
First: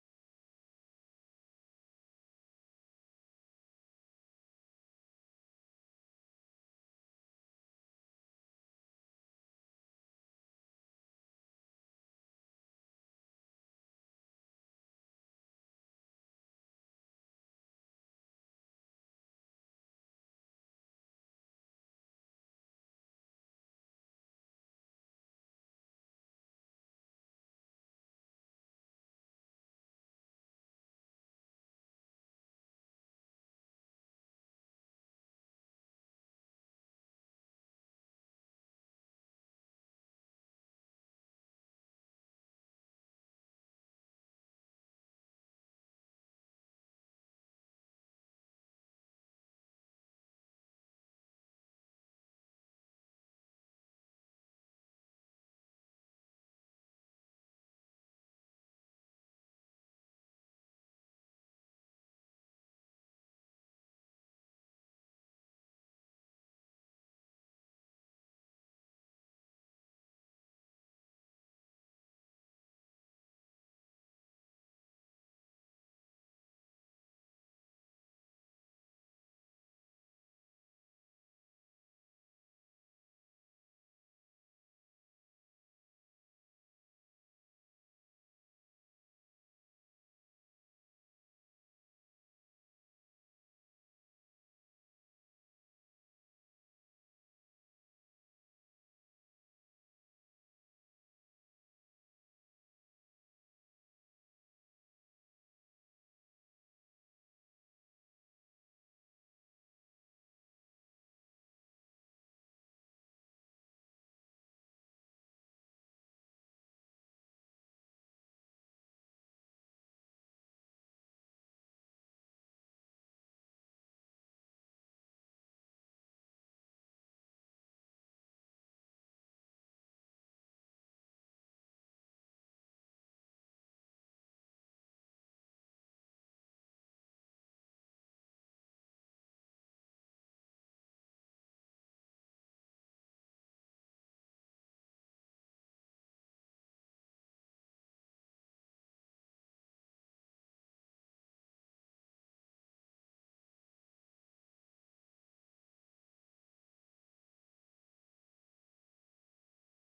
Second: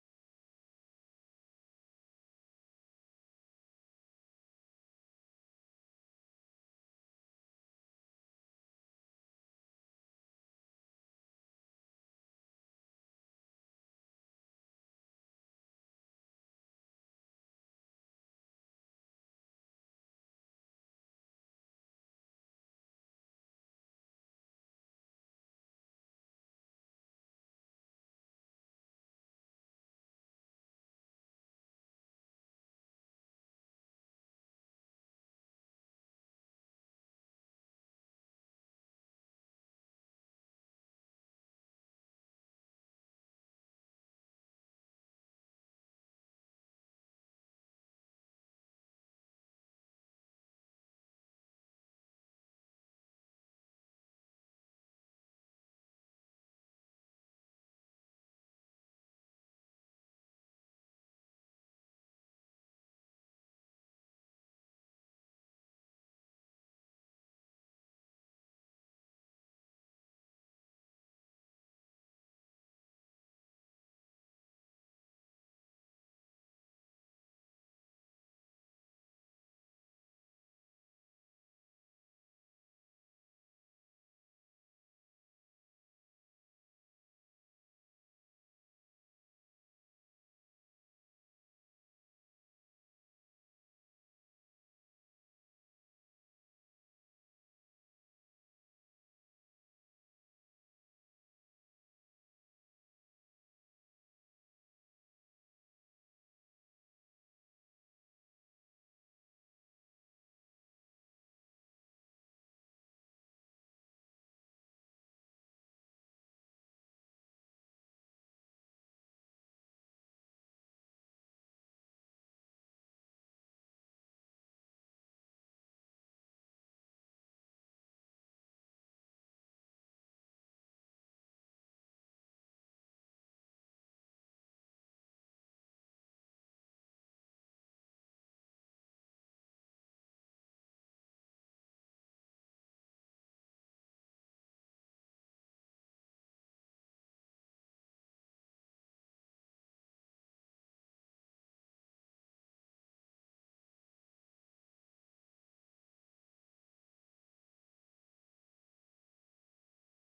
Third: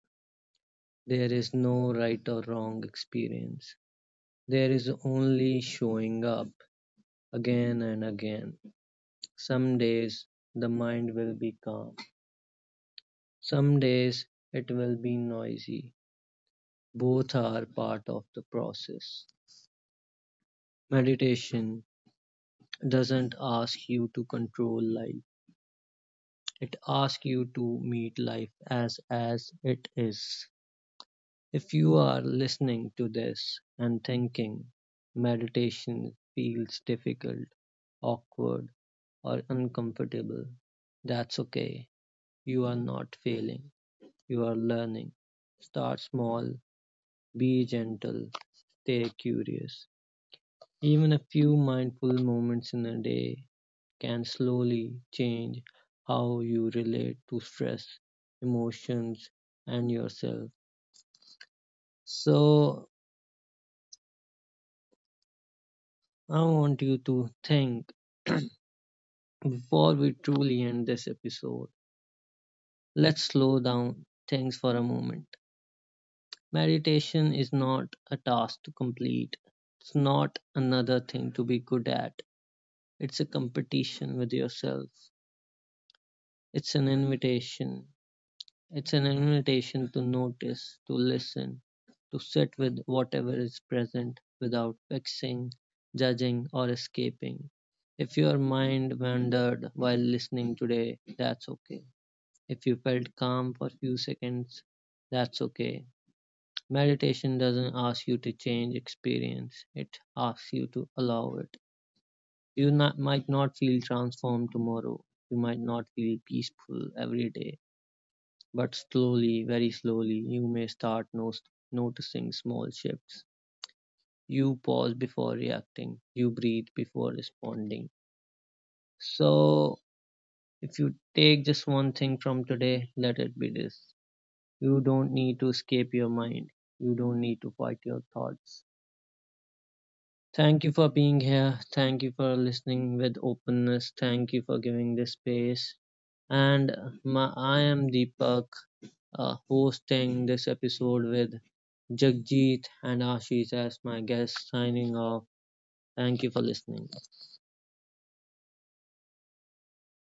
A: there is no right or wrong experience. There is only showing up again and again. Some days the mind will be calm, some days it will be noisy. Both are part of the process. Meditation doesn't ask you to control life. It asks you to meet life as it is. If you are listening to this and thinking meditation feels difficult, awkward, or uncomfortable, that's okay. You are not failing. You are learning. Start small, be gentle, stay curious. Even a few mindful moments in a day can slowly change how you relate to stress, emotions, and yourself. So, I want you to think before we truly end this episode. Let's slow down things for a moment. Meditation is not a task to complete, it's not another thing to be good at. It's a competition with yourself, it's an invitation it's an invitation to notice, to listen, to sit with whatever is present without fixing, judging, or escaping. If your mind wandered while listening today, that's okay. If you felt calm for a few seconds, that's okay. Meditation doesn't ask you to change experience, it asks you to allow it. You not, might not feel transformed tomorrow, you might not feel peaceful every day but slowly, very slowly, you may start noticing small shifts. You pause before reacting, you breathe before responding. So, if you take just one thing from today, let it be this you don't need to escape your mind, you don't need to fight your thoughts. Thank you for being here. Thank you for listening with openness. Thank you for giving this space. I am Deepak hosting this episode with Jagjeet and Ashish as my guests signing off. Thank you for listening.